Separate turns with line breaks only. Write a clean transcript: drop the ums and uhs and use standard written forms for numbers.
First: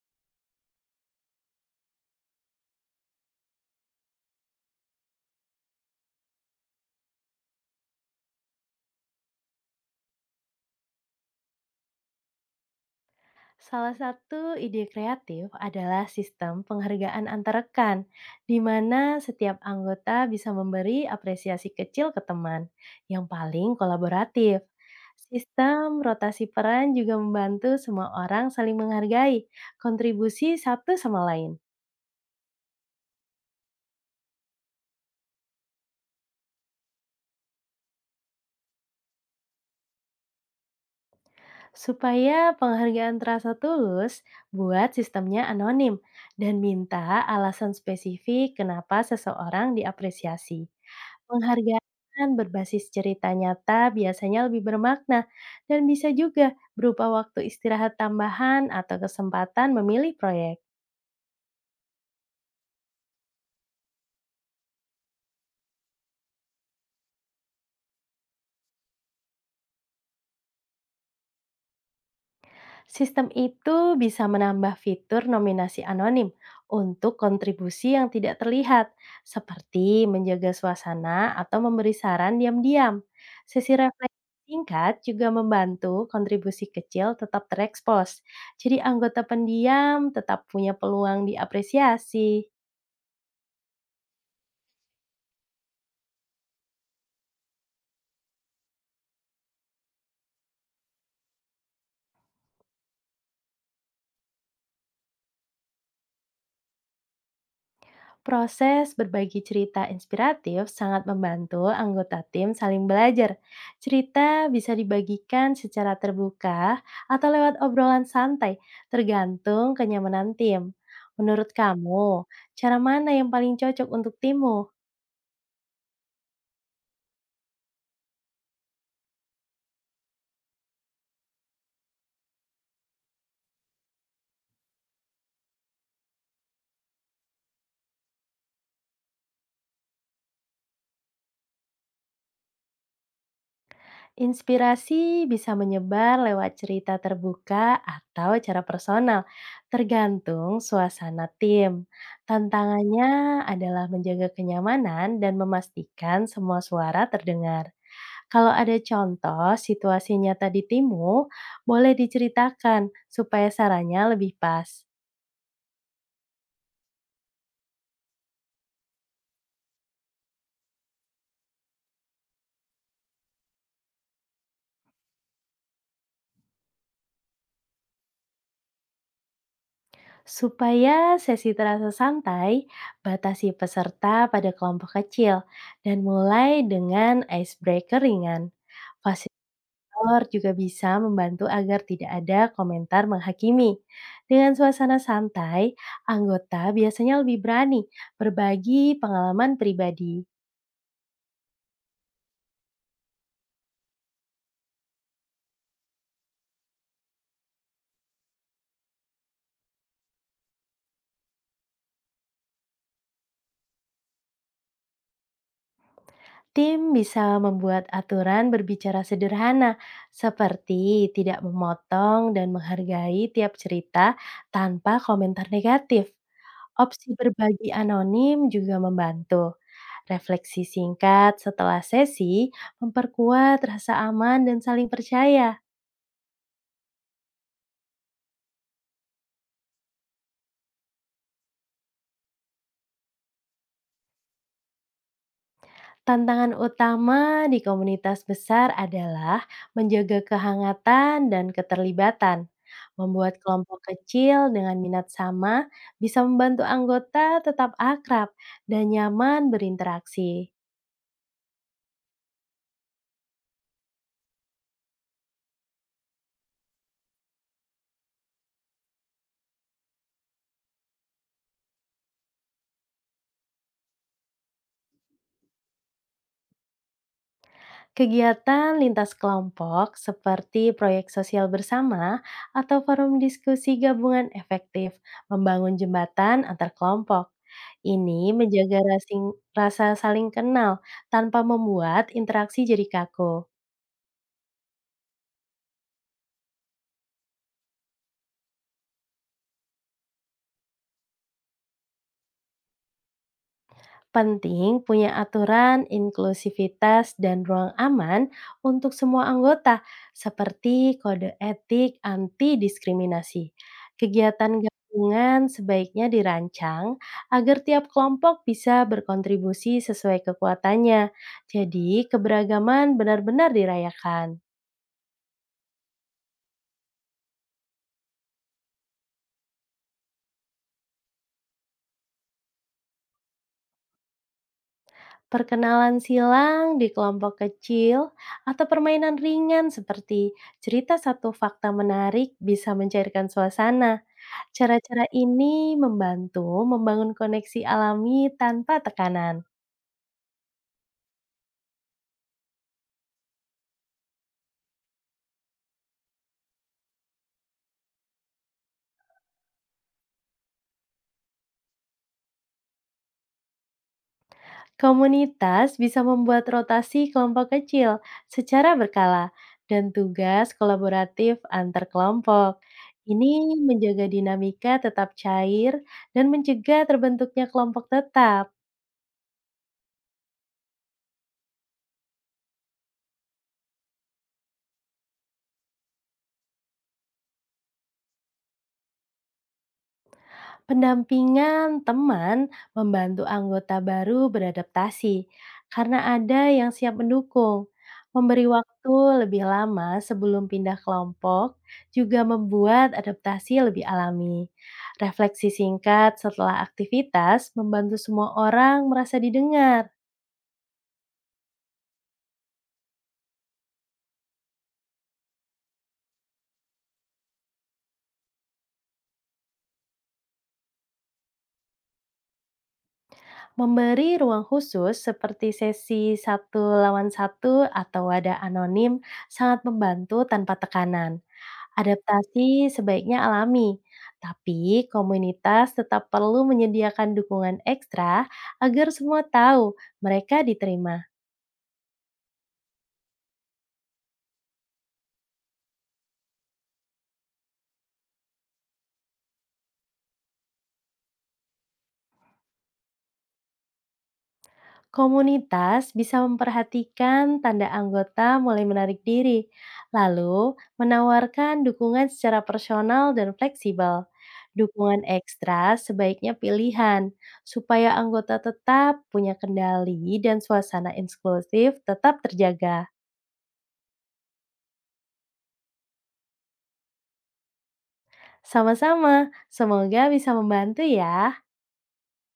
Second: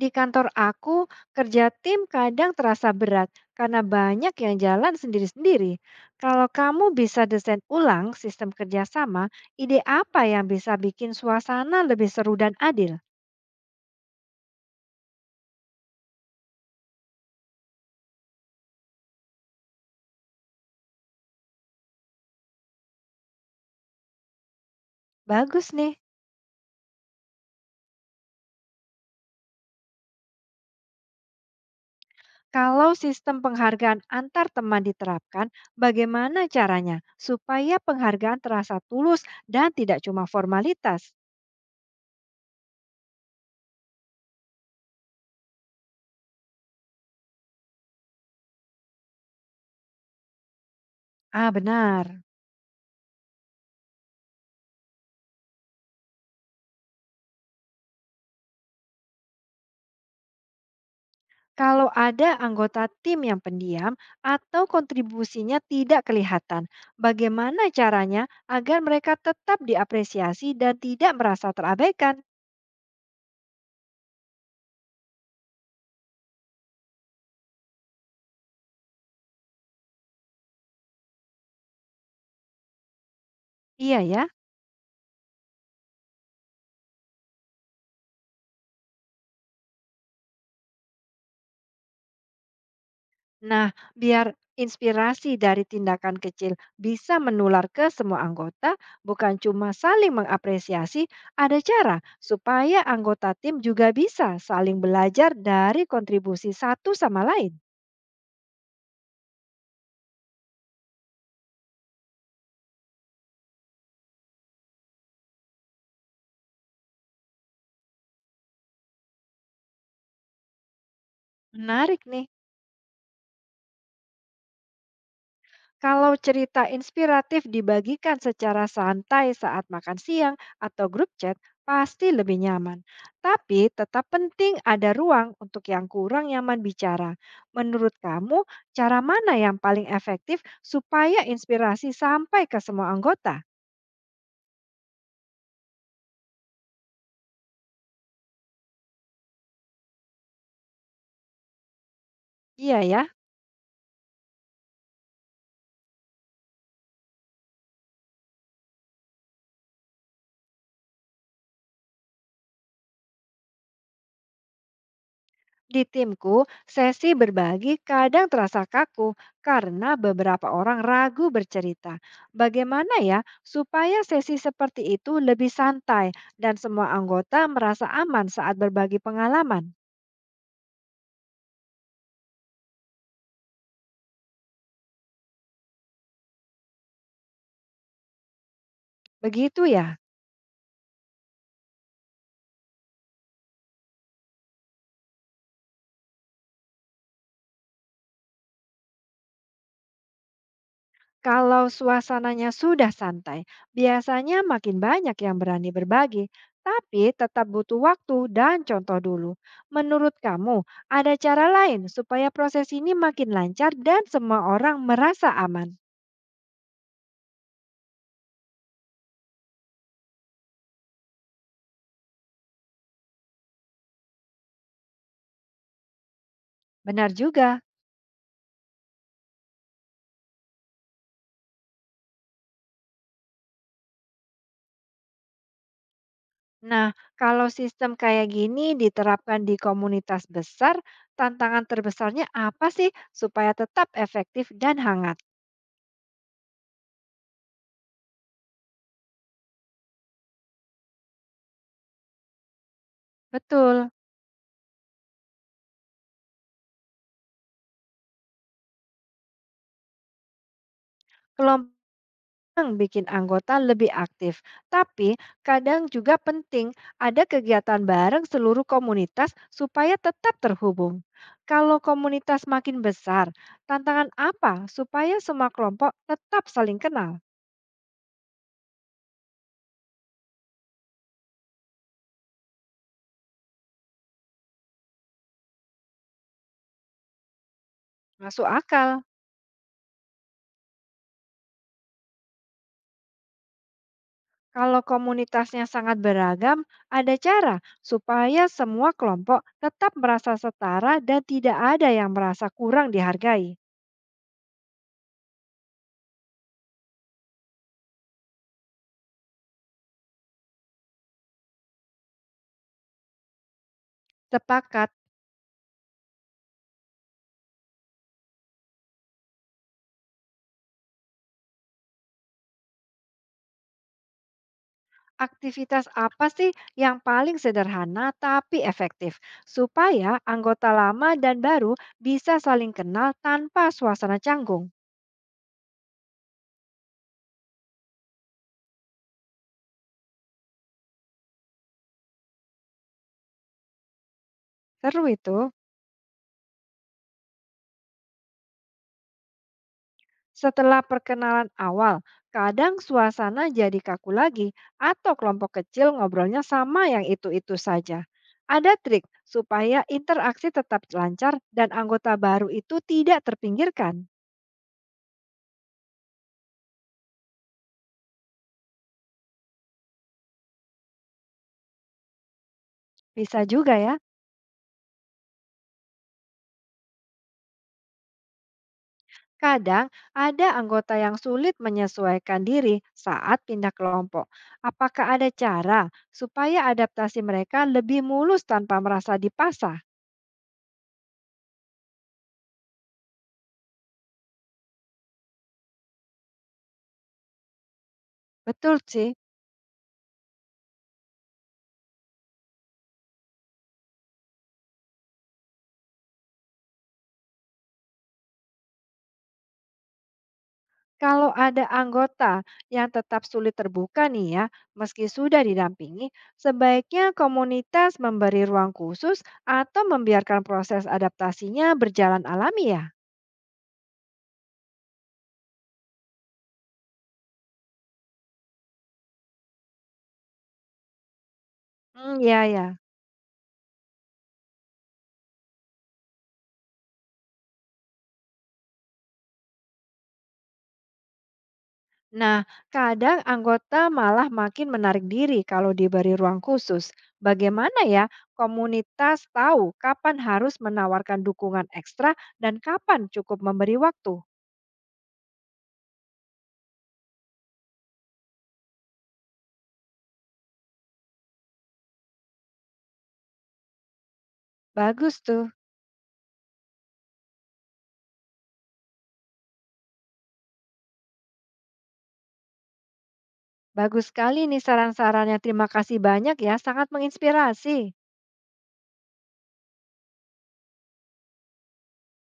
Di kantor aku, kerja tim kadang terasa berat karena banyak yang jalan sendiri-sendiri. Kalau kamu bisa desain ulang sistem kerjasama, ide apa yang bisa bikin suasana lebih seru dan adil?
Salah satu ide kreatif adalah sistem penghargaan antar rekan, di mana setiap anggota bisa memberi apresiasi kecil ke teman yang paling kolaboratif.
Bagus nih.
Sistem rotasi peran juga membantu semua orang saling menghargai kontribusi satu sama lain.
Kalau sistem penghargaan antar teman diterapkan, bagaimana caranya supaya penghargaan terasa tulus dan tidak cuma formalitas?
Supaya penghargaan terasa tulus, buat sistemnya anonim dan minta alasan spesifik kenapa seseorang diapresiasi.
Ah,
Penghargaan
benar.
berbasis cerita nyata biasanya lebih bermakna dan bisa juga berupa waktu istirahat tambahan atau kesempatan memilih proyek.
Kalau ada anggota tim yang pendiam atau kontribusinya tidak kelihatan, bagaimana caranya agar mereka tetap diapresiasi dan tidak merasa terabaikan?
Sistem itu bisa menambah fitur nominasi anonim untuk kontribusi yang tidak terlihat, seperti menjaga suasana atau memberi saran diam-diam. Sesi
Iya
refleksi
ya.
singkat juga membantu kontribusi kecil tetap terekspos. Jadi anggota pendiam tetap punya peluang diapresiasi.
Nah, biar inspirasi dari tindakan kecil bisa menular ke semua anggota, bukan cuma saling mengapresiasi, ada cara supaya anggota tim juga bisa saling belajar dari kontribusi satu sama lain.
Proses berbagi cerita inspiratif sangat membantu anggota tim saling belajar. Cerita bisa dibagikan secara terbuka atau lewat obrolan santai, tergantung kenyamanan tim. Menurut
Menarik nih.
kamu, cara mana yang paling cocok untuk timmu?
Kalau cerita inspiratif dibagikan secara santai saat makan siang atau grup chat, pasti lebih nyaman. Tapi tetap penting ada ruang untuk yang kurang nyaman bicara. Menurut kamu, cara mana yang paling efektif supaya inspirasi sampai ke semua anggota?
Inspirasi bisa menyebar lewat cerita terbuka atau cara personal, tergantung suasana tim.
Iya ya.
Tantangannya adalah menjaga kenyamanan dan memastikan semua suara terdengar. Kalau ada contoh situasi nyata di timmu, boleh diceritakan supaya sarannya lebih pas.
Di timku, sesi berbagi kadang terasa kaku karena beberapa orang ragu bercerita. Bagaimana ya supaya sesi seperti itu lebih santai dan semua anggota merasa aman saat berbagi pengalaman?
Supaya sesi terasa santai, batasi peserta pada kelompok kecil dan mulai dengan icebreaker ringan.
Begitu ya.
Moderator juga bisa membantu agar tidak ada komentar menghakimi. Dengan suasana santai, anggota biasanya lebih berani berbagi pengalaman pribadi.
Kalau suasananya sudah santai, biasanya makin banyak yang berani berbagi, tapi tetap butuh waktu dan contoh dulu. Menurut kamu, ada cara lain supaya proses ini makin lancar dan semua orang merasa aman?
Tim bisa membuat aturan berbicara sederhana, seperti tidak memotong dan menghargai tiap cerita tanpa komentar negatif. Opsi
Benar juga.
berbagi anonim juga membantu. Refleksi singkat setelah sesi memperkuat rasa aman dan saling percaya.
Nah, kalau sistem kayak gini diterapkan di komunitas besar, tantangan terbesarnya apa sih supaya tetap efektif dan hangat?
Tantangan utama di komunitas besar adalah menjaga kehangatan dan keterlibatan. Membuat kelompok
Betul.
kecil dengan minat sama bisa membantu anggota tetap akrab dan nyaman berinteraksi.
Kelompok yang bikin anggota lebih aktif, tapi kadang juga penting ada kegiatan bareng seluruh komunitas supaya tetap terhubung. Kalau komunitas makin besar, tantangan apa supaya semua kelompok tetap saling kenal?
Kegiatan lintas kelompok seperti proyek sosial bersama atau forum diskusi gabungan efektif membangun jembatan antar kelompok. Ini
Masuk
menjaga
akal.
rasa saling kenal tanpa membuat interaksi jadi kaku.
Kalau komunitasnya sangat beragam, ada cara supaya semua kelompok tetap merasa setara dan tidak ada yang merasa kurang dihargai.
Penting punya aturan, inklusivitas, dan ruang aman untuk semua anggota, seperti kode etik anti diskriminasi. Kegiatan
Sepakat,
gabungan sebaiknya dirancang agar tiap kelompok bisa berkontribusi sesuai kekuatannya. Jadi, keberagaman benar-benar dirayakan.
aktivitas apa sih yang paling sederhana tapi efektif supaya anggota lama dan baru bisa saling kenal tanpa suasana canggung?
Perkenalan silang di kelompok kecil atau permainan ringan seperti cerita satu fakta menarik bisa mencairkan suasana.
Seru
Cara-cara
itu.
ini membantu membangun koneksi alami tanpa tekanan.
Setelah perkenalan awal, kadang suasana jadi kaku lagi atau kelompok kecil ngobrolnya sama yang itu-itu saja. Ada trik supaya interaksi tetap lancar dan anggota baru itu tidak terpinggirkan.
Komunitas bisa membuat rotasi kelompok kecil secara berkala dan tugas kolaboratif antar kelompok.
Bisa
Ini
juga ya,
menjaga dinamika tetap cair dan mencegah terbentuknya kelompok tetap.
kadang ada anggota yang sulit menyesuaikan diri saat pindah kelompok. Apakah ada cara supaya adaptasi mereka lebih mulus tanpa merasa dipaksa?
Pendampingan teman membantu anggota baru beradaptasi karena ada yang siap mendukung. Memberi
Betul sih.
waktu lebih lama sebelum pindah kelompok juga membuat adaptasi lebih alami. Refleksi singkat setelah aktivitas membantu semua orang merasa didengar.
Kalau ada anggota yang tetap sulit terbuka nih ya, meski sudah didampingi, sebaiknya komunitas memberi ruang khusus atau membiarkan proses adaptasinya berjalan alami ya.
Memberi ruang khusus seperti sesi satu lawan satu atau wadah anonim sangat membantu tanpa tekanan.
Hmm, ya
Adaptasi
ya.
sebaiknya alami, tapi komunitas tetap perlu menyediakan dukungan ekstra agar semua tahu mereka diterima.
Nah, kadang anggota malah makin menarik diri kalau diberi ruang khusus. Bagaimana ya komunitas tahu kapan harus menawarkan dukungan ekstra dan kapan cukup memberi waktu?
Komunitas bisa memperhatikan tanda anggota mulai menarik diri, lalu menawarkan dukungan secara personal dan fleksibel. Dukungan
Bagus tuh.
ekstra sebaiknya pilihan, supaya anggota tetap punya kendali dan suasana inklusif tetap terjaga.
Bagus sekali nih saran-sarannya. Terima kasih banyak ya, sangat menginspirasi.
Sama-sama, semoga bisa membantu ya.